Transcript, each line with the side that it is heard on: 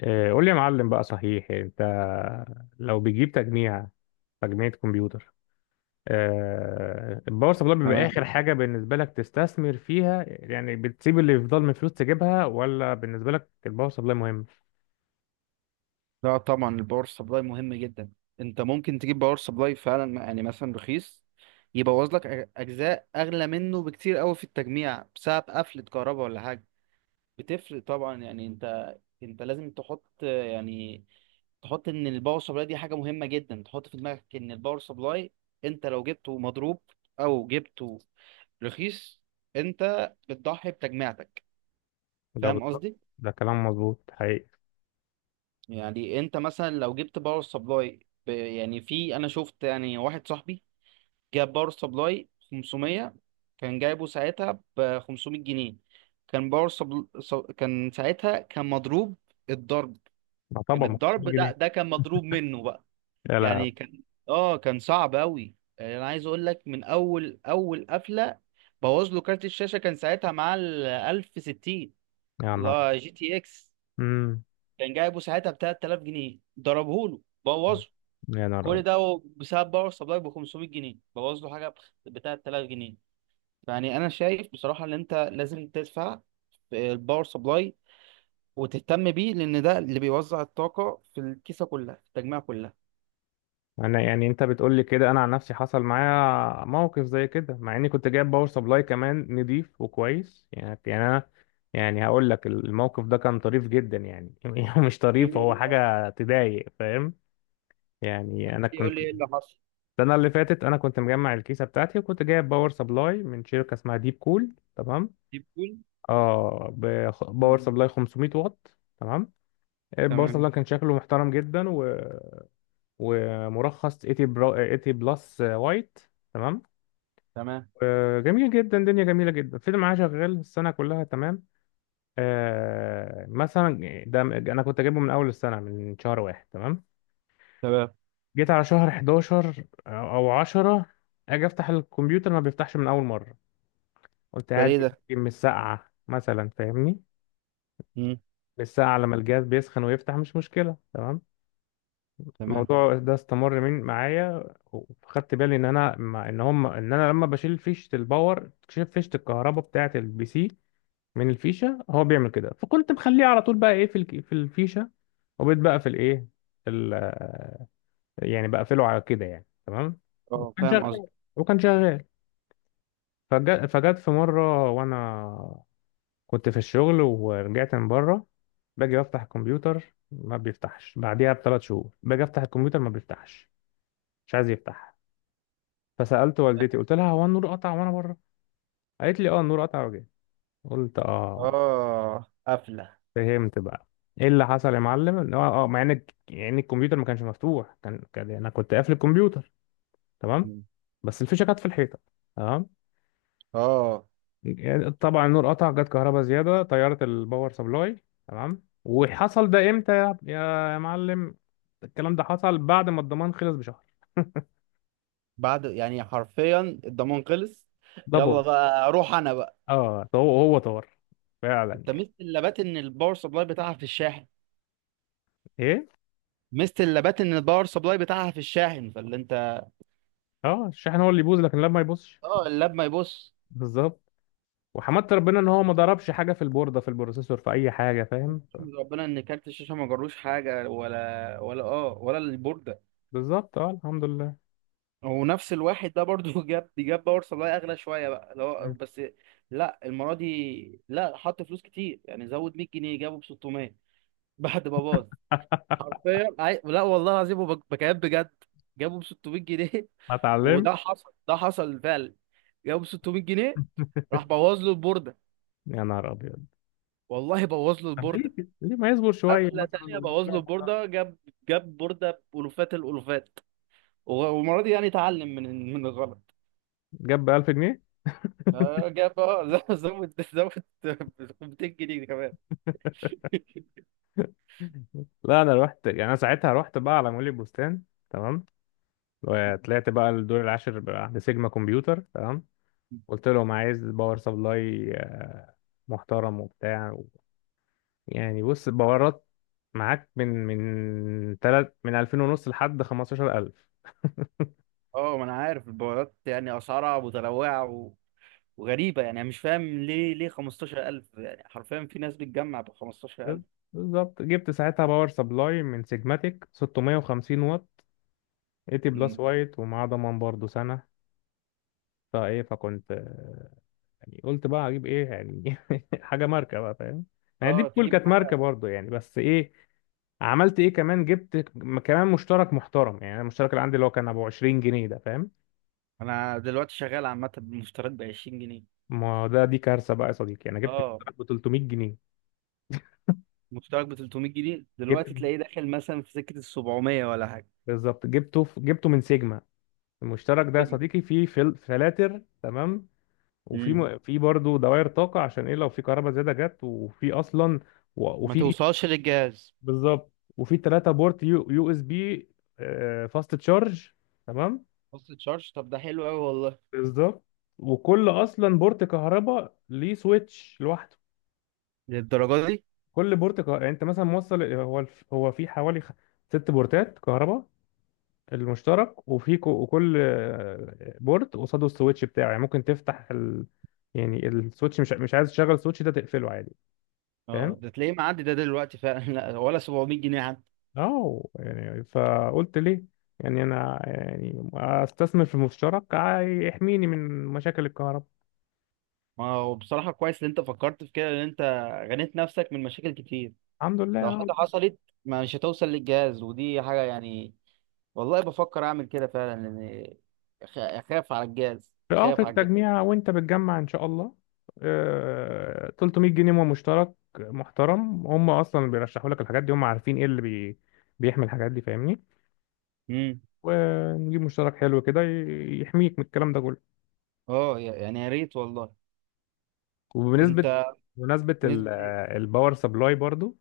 left: قول لي يا معلم بقى، صحيح انت لو بتجيب تجميع كمبيوتر؟ الباور سبلاي بيبقى
right: تمام.
left: اخر حاجه بالنسبه لك تستثمر فيها؟ يعني بتسيب اللي يفضل من فلوس تجيبها، ولا بالنسبه لك الباور سبلاي مهم؟
right: لا طبعا الباور سبلاي مهم جدا. انت ممكن تجيب باور سبلاي فعلا، يعني مثلا رخيص، يبوظ لك اجزاء اغلى منه بكتير قوي في التجميع بسبب قفلة كهرباء ولا حاجة. بتفرق طبعا. يعني انت لازم تحط، يعني تحط ان الباور سبلاي دي حاجة مهمة جدا. تحط في دماغك ان الباور سبلاي انت لو جبته مضروب او جبته رخيص، انت بتضحي بتجميعتك.
left: ده
right: فاهم
left: بالظبط.
right: قصدي؟
left: ده كلام مظبوط حقيقي.
right: يعني انت مثلا لو جبت باور سبلاي، يعني في، انا شفت يعني واحد صاحبي جاب باور سبلاي 500. كان جايبه ساعتها ب 500 جنيه. كان باور كان ساعتها كان مضروب الضرب.
left: ما
right: كان
left: طبعا ما فيش
right: الضرب، لا ده
left: جنيه.
right: كان مضروب منه بقى.
left: لا،
right: يعني
left: لا.
right: كان، اه كان صعب قوي. يعني انا عايز اقول لك من اول قفله بوظ له كارت الشاشه. كان ساعتها معاه ال 1060،
left: يا نهار
right: لا
left: أبيض.
right: جي تي اكس،
left: امم.
right: كان جايبه ساعتها ب 3000 جنيه. ضربه له، بوظه.
left: يا نهار أبيض.
right: كل ده هو بسبب باور سبلاي ب 500 جنيه بوظ له حاجه بتاع 3000 جنيه. يعني انا شايف بصراحه ان انت لازم تدفع في الباور سبلاي وتهتم بيه، لان ده اللي بيوزع الطاقه في الكيسه كلها، في التجميع كلها.
left: انا، يعني انت بتقول لي كده، انا عن نفسي حصل معايا موقف زي كده، مع اني كنت جايب باور سبلاي كمان نضيف وكويس يعني. يعني انا، يعني هقول لك، الموقف ده كان طريف جدا يعني مش طريف، هو
right: يقول
left: حاجه تضايق، فاهم؟ يعني انا
right: يقول
left: كنت،
right: لي ايه اللي حصل.
left: السنه اللي فاتت انا كنت مجمع الكيسه بتاعتي، وكنت جايب باور سبلاي من شركه اسمها ديب كول. تمام.
right: يقول.
left: اه، باور سبلاي 500 واط. تمام. الباور
right: تمام.
left: سبلاي كان شكله محترم جدا، و... ومرخص 80 80 بلس وايت. تمام.
right: تمام.
left: جميل جدا، دنيا جميلة جدا، الفيلم معاه شغال السنة كلها. تمام. مثلا ده أنا كنت أجيبه من أول السنة، من شهر واحد. تمام.
right: تمام.
left: جيت على شهر 11 أو 10، أجي أفتح الكمبيوتر ما بيفتحش من أول مرة. قلت
right: ده
left: قاعد
right: ليه ده؟
left: يمكن من الساعة مثلا، فاهمني؟
right: مم.
left: من الساعة لما الجهاز بيسخن ويفتح، مش مشكلة. تمام.
right: تمام.
left: الموضوع ده استمر من معايا، وخدت بالي ان انا ما- ان هم ان انا لما بشيل فيشه الباور، شيل فيشه الكهرباء بتاعه البي سي من الفيشه، هو بيعمل كده. فكنت مخليه على طول بقى، ايه، في في الفيشه. وبقيت بقى في الايه، ال- يعني بقفله على كده يعني. تمام.
right: اه
left: وكان
right: فاهم قصدك.
left: شغال، وكان شغال. فجت في مره، وانا كنت في الشغل ورجعت من بره، باجي بفتح الكمبيوتر ما بيفتحش، بعديها ب 3 شهور باجي افتح الكمبيوتر ما بيفتحش، مش عايز يفتح. فسالت والدتي، قلت لها هو النور قطع وانا بره؟ قالت لي اه، النور قطع وجاي. قلت اه،
right: اه قفله.
left: فهمت بقى. ايه اللي حصل يا معلم؟ ان هو، مع ان يعني الكمبيوتر ما كانش مفتوح، كان انا كنت قافل الكمبيوتر. تمام.
right: مم.
left: بس الفيشه كانت في الحيطه. تمام.
right: اه.
left: يعني طبعا النور قطع، جت كهرباء زياده طيرت الباور سبلاي. تمام. وحصل ده امتى يا معلم؟ الكلام ده حصل بعد ما الضمان خلص بشهر.
right: بعد يعني حرفيا الضمان خلص.
left: ده
right: يلا
left: باظ.
right: بقى اروح انا بقى.
left: اه، هو طار فعلا
right: انت
left: يعني.
right: ميزه اللابات ان الباور سبلاي بتاعها في الشاحن.
left: ايه،
right: ميزه اللابات ان الباور سبلاي بتاعها في الشاحن، فاللي انت،
left: اه الشحن هو اللي يبوظ، لكن لا، ما يبوظش.
right: اه اللاب ما يبص.
left: بالظبط. وحمدت ربنا ان هو ما ضربش حاجه في البورده، في البروسيسور، في اي حاجه، فاهم؟
right: احمد ربنا ان كارت الشاشه ما جروش حاجه، ولا اه ولا البورده.
left: بالظبط، اه، الحمد لله.
right: ونفس الواحد ده برضو جاب باور سبلاي اغلى شويه بقى، اللي هو
left: مم.
right: بس، لا المره دي لا، حط فلوس كتير، يعني زود 100 جنيه، جابه ب 600 بعد ما باظ. حرفيا لا والله العظيم، بكلام بجد، جابه ب 600 جنيه
left: ما اتعلم.
right: وده حصل، ده حصل فعلا، جابه ب 600 جنيه. راح بوظ له البورده.
left: يا نهار ابيض.
right: والله بوظ له
left: طب
right: البورده.
left: ليه كده؟ ليه ما يصبر شويه
right: حفله
left: مثلا
right: تانية
left: ويجيب
right: بوظ له
left: واحد محترم؟
right: البورده. جاب. جاب بورده بألوفات الألوفات. و- والمره دي يعني اتعلم من الغلط.
left: جاب ب 1000 جنيه.
right: آه، جاب اه زود 200 جنيه كمان.
left: لا، انا رحت، يعني انا ساعتها رحت بقى على مول البستان. تمام. وطلعت بقى الدور العاشر بقى عند سيجما كمبيوتر. تمام. قلت لهم عايز باور سبلاي محترم وبتاع. و... يعني بص، باورات معاك من تلت، من 2000 ونص لحد 15000.
right: اه، ما انا عارف البوابات، يعني اسعارها متنوعه و- وغريبه. يعني انا مش فاهم ليه 15000؟ يعني حرفيا في ناس بتجمع ب 15000.
left: بالظبط، جبت ساعتها باور سبلاي من سيجماتيك 650 واط، 80 بلس
right: م.
left: وايت، ومعاه ضمان برضه سنة. فايه، فكنت يعني قلت بقى اجيب ايه، يعني حاجة ماركة بقى، فاهم؟ يعني دي
right: اه
left: كول
right: تجيب
left: كانت
right: حاجه.
left: ماركة برضه يعني، بس ايه. عملت ايه كمان، جبت كمان مشترك محترم. يعني المشترك اللي عندي اللي هو كان ابو 20 جنيه ده، فاهم؟
right: انا دلوقتي شغال عامه بمشتريات ب 20 جنيه.
left: ما ده دي كارثة بقى يا صديقي، انا جبت
right: اه
left: مشترك ب 300 جنيه.
right: مشترك ب 300 جنيه
left: جبت
right: دلوقتي تلاقيه داخل مثلا في سكة ال 700 ولا حاجة.
left: بالظبط، جبته من سيجما. المشترك ده يا صديقي فيه فلاتر. تمام. وفي
right: امم
left: في برضه دوائر طاقة، عشان ايه، لو في كهرباء زيادة جت، وفي اصلا
right: ما
left: وفي.
right: توصلش للجهاز.
left: بالظبط. وفي 3 بورت يو اس بي، فاست تشارج. تمام.
right: فصل تشارج؟ طب ده حلو قوي والله.
left: بالظبط. وكل اصلا بورت كهرباء ليه سويتش لوحده.
right: للدرجة دي!
left: كل بورت كهرباء يعني انت مثلا موصل، هو في حوالي 6 بورتات كهرباء المشترك. وفي وكل بورت قصاده السويتش بتاعه. يعني ممكن تفتح يعني السويتش، مش عايز تشغل السويتش ده تقفله عادي،
right: اه
left: فاهم؟
right: ده تلاقيه معدي ده دلوقتي فعلا لا ولا 700 جنيه حتى.
left: اه، يعني فقلت ليه، يعني انا يعني استثمر في مشترك يحميني من مشاكل الكهرباء.
right: ما هو بصراحة كويس ان انت فكرت في كده، ان انت غنيت نفسك من مشاكل كتير.
left: الحمد لله،
right: لو
left: اه.
right: حاجة حصلت مش هتوصل للجهاز، ودي حاجة يعني. والله بفكر اعمل كده فعلا، لان اخاف على الجهاز.
left: في
right: اخاف على الجهاز.
left: التجميع وانت بتجمع ان شاء الله، 300 جنيه مشترك محترم. هم اصلا اللي بيرشحوا لك الحاجات دي هم عارفين ايه اللي بيحمي الحاجات دي، فاهمني؟
right: امم
left: ونجيب مشترك حلو كده يحميك من الكلام ده كله.
right: اه يعني يا ريت والله.
left: وبنسبة
right: انت.
left: بمناسبة
right: نسبة.
left: الباور سبلاي برضو،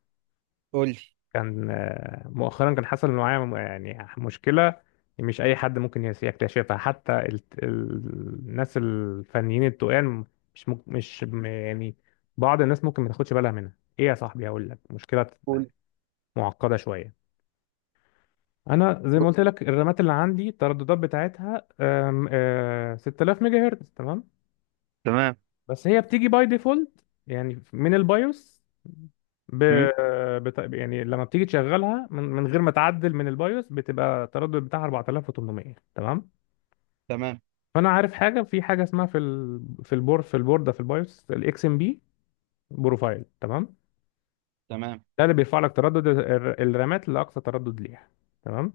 right: قول لي.
left: كان مؤخرا كان حصل معايا يعني مشكلة مش أي حد ممكن يكتشفها، حتى الناس الفنيين التقال، مش مك- مش م- يعني بعض الناس ممكن ما تاخدش بالها منها. إيه يا صاحبي، هقول لك مشكلة
right: قول.
left: معقدة شوية. أنا زي ما
right: قول.
left: قلت لك، الرامات اللي عندي الترددات بتاعتها آم، آه، 6000 ميجا هرتز. تمام.
right: تمام.
left: بس هي بتيجي باي ديفولت يعني من البايوس ب...
right: مم.
left: يعني لما بتيجي تشغلها من غير ما تعدل من البايوس، بتبقى التردد بتاعها 4800. تمام.
right: تمام.
left: فانا عارف حاجه، في حاجه اسمها في ال... في البور في البورده في البايوس، الاكس ام بي بروفايل. تمام.
right: تمام.
left: ده اللي بيرفع لك تردد الرامات لاقصى تردد ليها. تمام.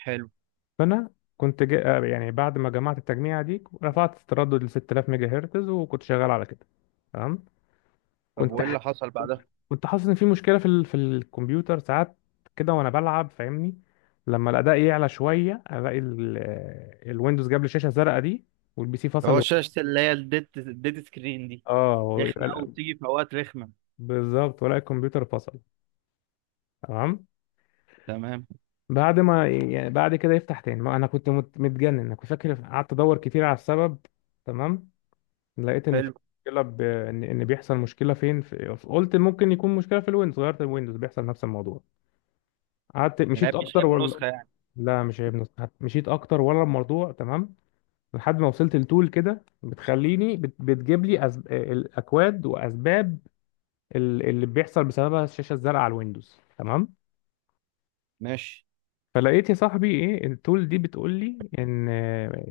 right: حلو.
left: فانا كنت جا... آه، يعني بعد ما جمعت التجميعه دي رفعت التردد ل 6000 ميجا هرتز، وكنت شغال على كده. تمام.
right: طب
left: كنت طب
right: وايه
left: ح-
right: اللي حصل
left: كنت
right: بعدها؟
left: كنت حاسس ان في مشكله في الكمبيوتر ساعات كده وانا بلعب، فاهمني؟ لما الاداء يعلى شويه، الاقي الويندوز جاب لي شاشه زرقاء دي، والبي سي فصل.
right: هو
left: و...
right: شاشة اللي هي الديت سكرين دي،
left: اه، ويبقى
right: رخمة قوي، بتيجي في اوقات رخمة.
left: بالظبط، ولا الكمبيوتر فصل. تمام.
right: تمام.
left: بعد ما يعني بعد كده يفتح تاني. ما انا كنت متجنن. انا كنت فاكر، قعدت ادور كتير على السبب. تمام. لقيت ان في
right: حلو.
left: مشكله إن بيحصل مشكله فين قلت ممكن يكون مشكله في الويندوز، غيرت الويندوز بيحصل نفس الموضوع. قعدت مشيت
right: العيب مش
left: اكتر،
right: عيب
left: ولا
right: نسخة يعني؟
left: لا، مش عيب نص. مشيت اكتر، ولا الموضوع تمام. لحد ما وصلت لتول كده بتخليني بتجيب لي الاكواد واسباب اللي بيحصل بسببها الشاشه الزرقاء على الويندوز. تمام.
right: ماشي.
left: فلقيت يا صاحبي ايه، التول دي بتقول لي ان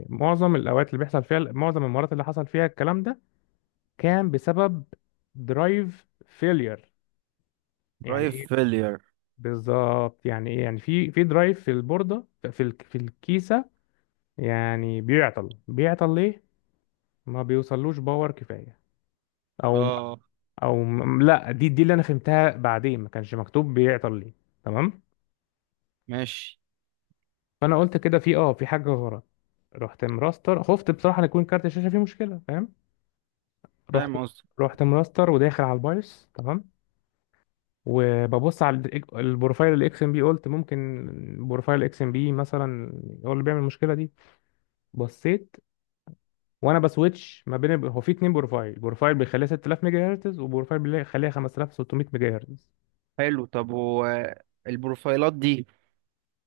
left: معظم الاوقات اللي بيحصل فيها، معظم المرات اللي حصل فيها الكلام ده، كان بسبب درايف فيلير. يعني
right: درايف
left: ايه
right: فيلير؟
left: بالظبط، يعني ايه، يعني في درايف في البورده في في الكيسه، يعني بيعطل. بيعطل ليه؟ ما بيوصلوش باور كفاية، او
right: اه.
left: او لا، دي اللي انا فهمتها بعدين، ما كانش مكتوب بيعطل ليه. تمام.
right: ماشي.
left: فانا قلت كده في حاجة غلط. رحت مراستر، خفت بصراحة ان يكون كارت الشاشة فيه مشكلة، فاهم؟ رحت
right: فاهم قصدي.
left: رحت مراستر وداخل على البايوس. تمام. وببص على البروفايل الاكس ام بي. قلت ممكن بروفايل اكس ام بي مثلا هو اللي بيعمل المشكلة دي. بصيت وانا بسويتش ما بين هو في 2 بروفايل، بروفايل بيخليها 6000 ميجا هرتز وبروفايل بيخليها 5600 ميجا هرتز.
right: حلو. طب هو البروفايلات دي،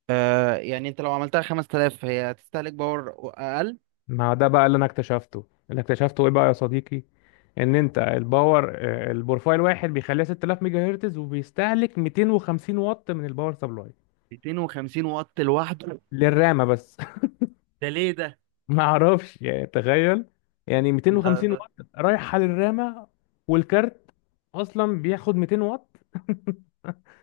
right: آه يعني انت لو عملتها 5000 هي هتستهلك باور اقل؟
left: ما ده بقى اللي انا اكتشفته. اللي اكتشفته ايه بقى يا صديقي؟ ان انت، الباور آه، البروفايل واحد بيخليها 6000 ميجا هرتز وبيستهلك 250 واط من الباور سبلاي،
right: 250 واط لوحده؟
left: للرامه بس.
right: ده ليه ده؟
left: ما اعرفش، يعني تخيل، يعني 250
right: ده
left: واط رايحه للرامه، والكارت اصلا بياخد 200 واط.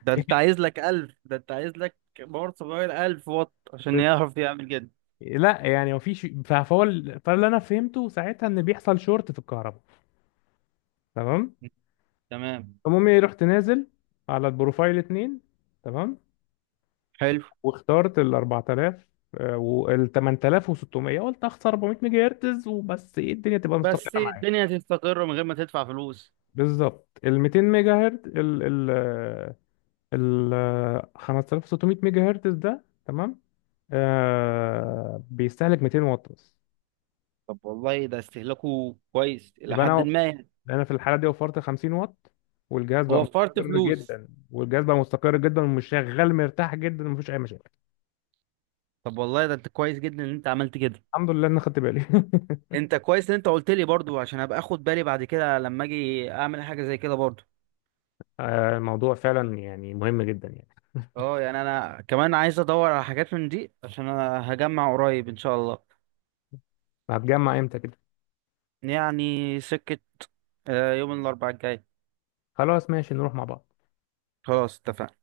right: ده انت عايز لك ألف، ده انت عايز لك باور سبلاي 1000 واط عشان يعرف يعمل كده.
left: لا، يعني مفيش. فاللي انا فهمته ساعتها ان بيحصل شورت في الكهرباء. تمام.
right: تمام.
left: المهم إيه، رحت نازل على البروفايل 2. تمام.
right: حلو.
left: واخترت ال 4000 وال 8600، قلت اخسر 400 ميجا هرتز وبس، ايه، الدنيا تبقى
right: بس
left: مستقره معايا.
right: الدنيا هتستقر من غير ما تدفع فلوس.
left: بالظبط، ال 200 ميجا هرتز، ال 5600 ميجا هرتز ده. تمام. بيستهلك 200 واط بس.
right: طب والله ده استهلاكه كويس إلى
left: يبقى
right: حد
left: انا
right: ما، يعني.
left: انا في الحاله دي وفرت 50 واط، والجهاز بقى
right: وفرت
left: مستقر
right: فلوس.
left: جدا، والجهاز بقى مستقر جدا ومش شغال مرتاح جدا، ومفيش اي مشاكل.
right: طب والله ده انت كويس جدا ان انت عملت كده.
left: الحمد لله ان خدت بالي.
right: انت كويس ان انت قلت لي برضو، عشان ابقى اخد بالي بعد كده لما اجي اعمل حاجة زي كده برضو.
left: الموضوع فعلا يعني مهم جدا يعني.
right: اه يعني انا كمان عايز ادور على حاجات من دي عشان انا هجمع قريب ان شاء الله.
left: هتجمع امتى كده؟
right: يعني سكة، آه، يوم الاربعاء الجاي.
left: خلاص ماشي، نروح مع بعض.
right: خلاص اتفقنا.